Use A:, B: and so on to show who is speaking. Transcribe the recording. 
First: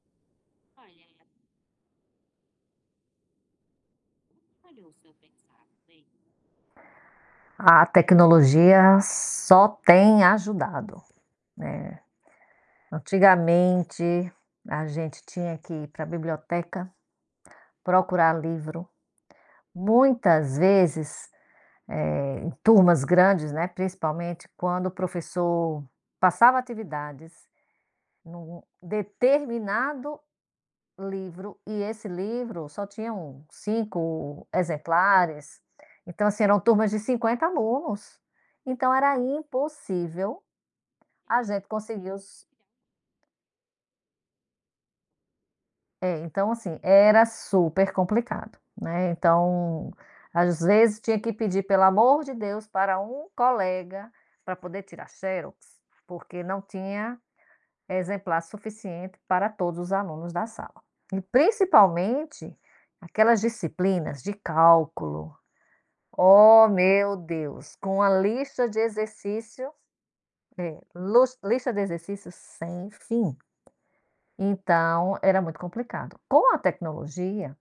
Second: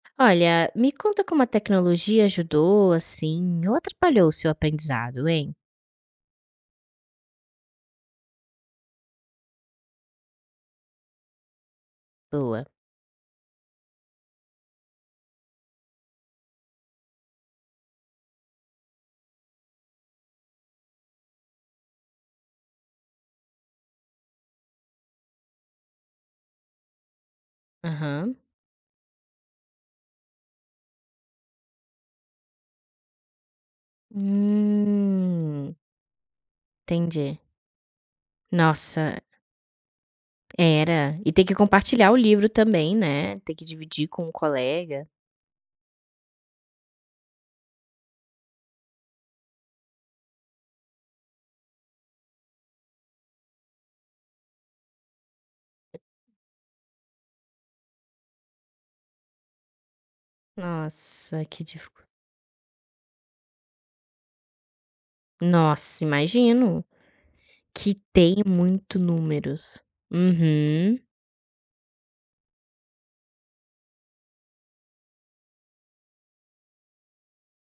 A: Olha, me conta como a tecnologia ajudou, assim, ou atrapalhou o seu aprendizado, hein?
B: A tecnologia só tem ajudado, né.
A: Boa.
B: Antigamente a gente tinha que ir pra biblioteca procurar livro, muitas vezes, eh, em turmas grandes, né, principalmente quando o professor passava atividades
A: Aham.
B: no determinado livro e esse livro só tinham um 5 exemplares.
A: Hum.
B: Então, assim, eram turmas de
A: Entendi.
B: 50 alunos, então era
A: Nossa!
B: impossível
A: Era? E
B: a
A: ter que
B: gente
A: compartilhar
B: conseguir
A: o
B: os
A: livro também, né, ter que dividir com o colega.
B: É, então, assim, era super complicado, né. Então, às vezes, tinha que pedir: "Pelo o amor de Deus" pra um colega, pra poder tirar xerox, porque não tinha exemplar suficiente para todos os alunos da sala. E
A: Nossa, que dificul
B: principalmente aquelas disciplinas de cálculo,
A: Nossa,
B: Ó
A: imagino.
B: meu Deus,
A: Que
B: com a
A: tem
B: lista de
A: muito
B: exercício
A: números.
B: é,
A: Uhum.
B: lus lista de exercícios sem fim. Então era muito complicado. Com a tecnologia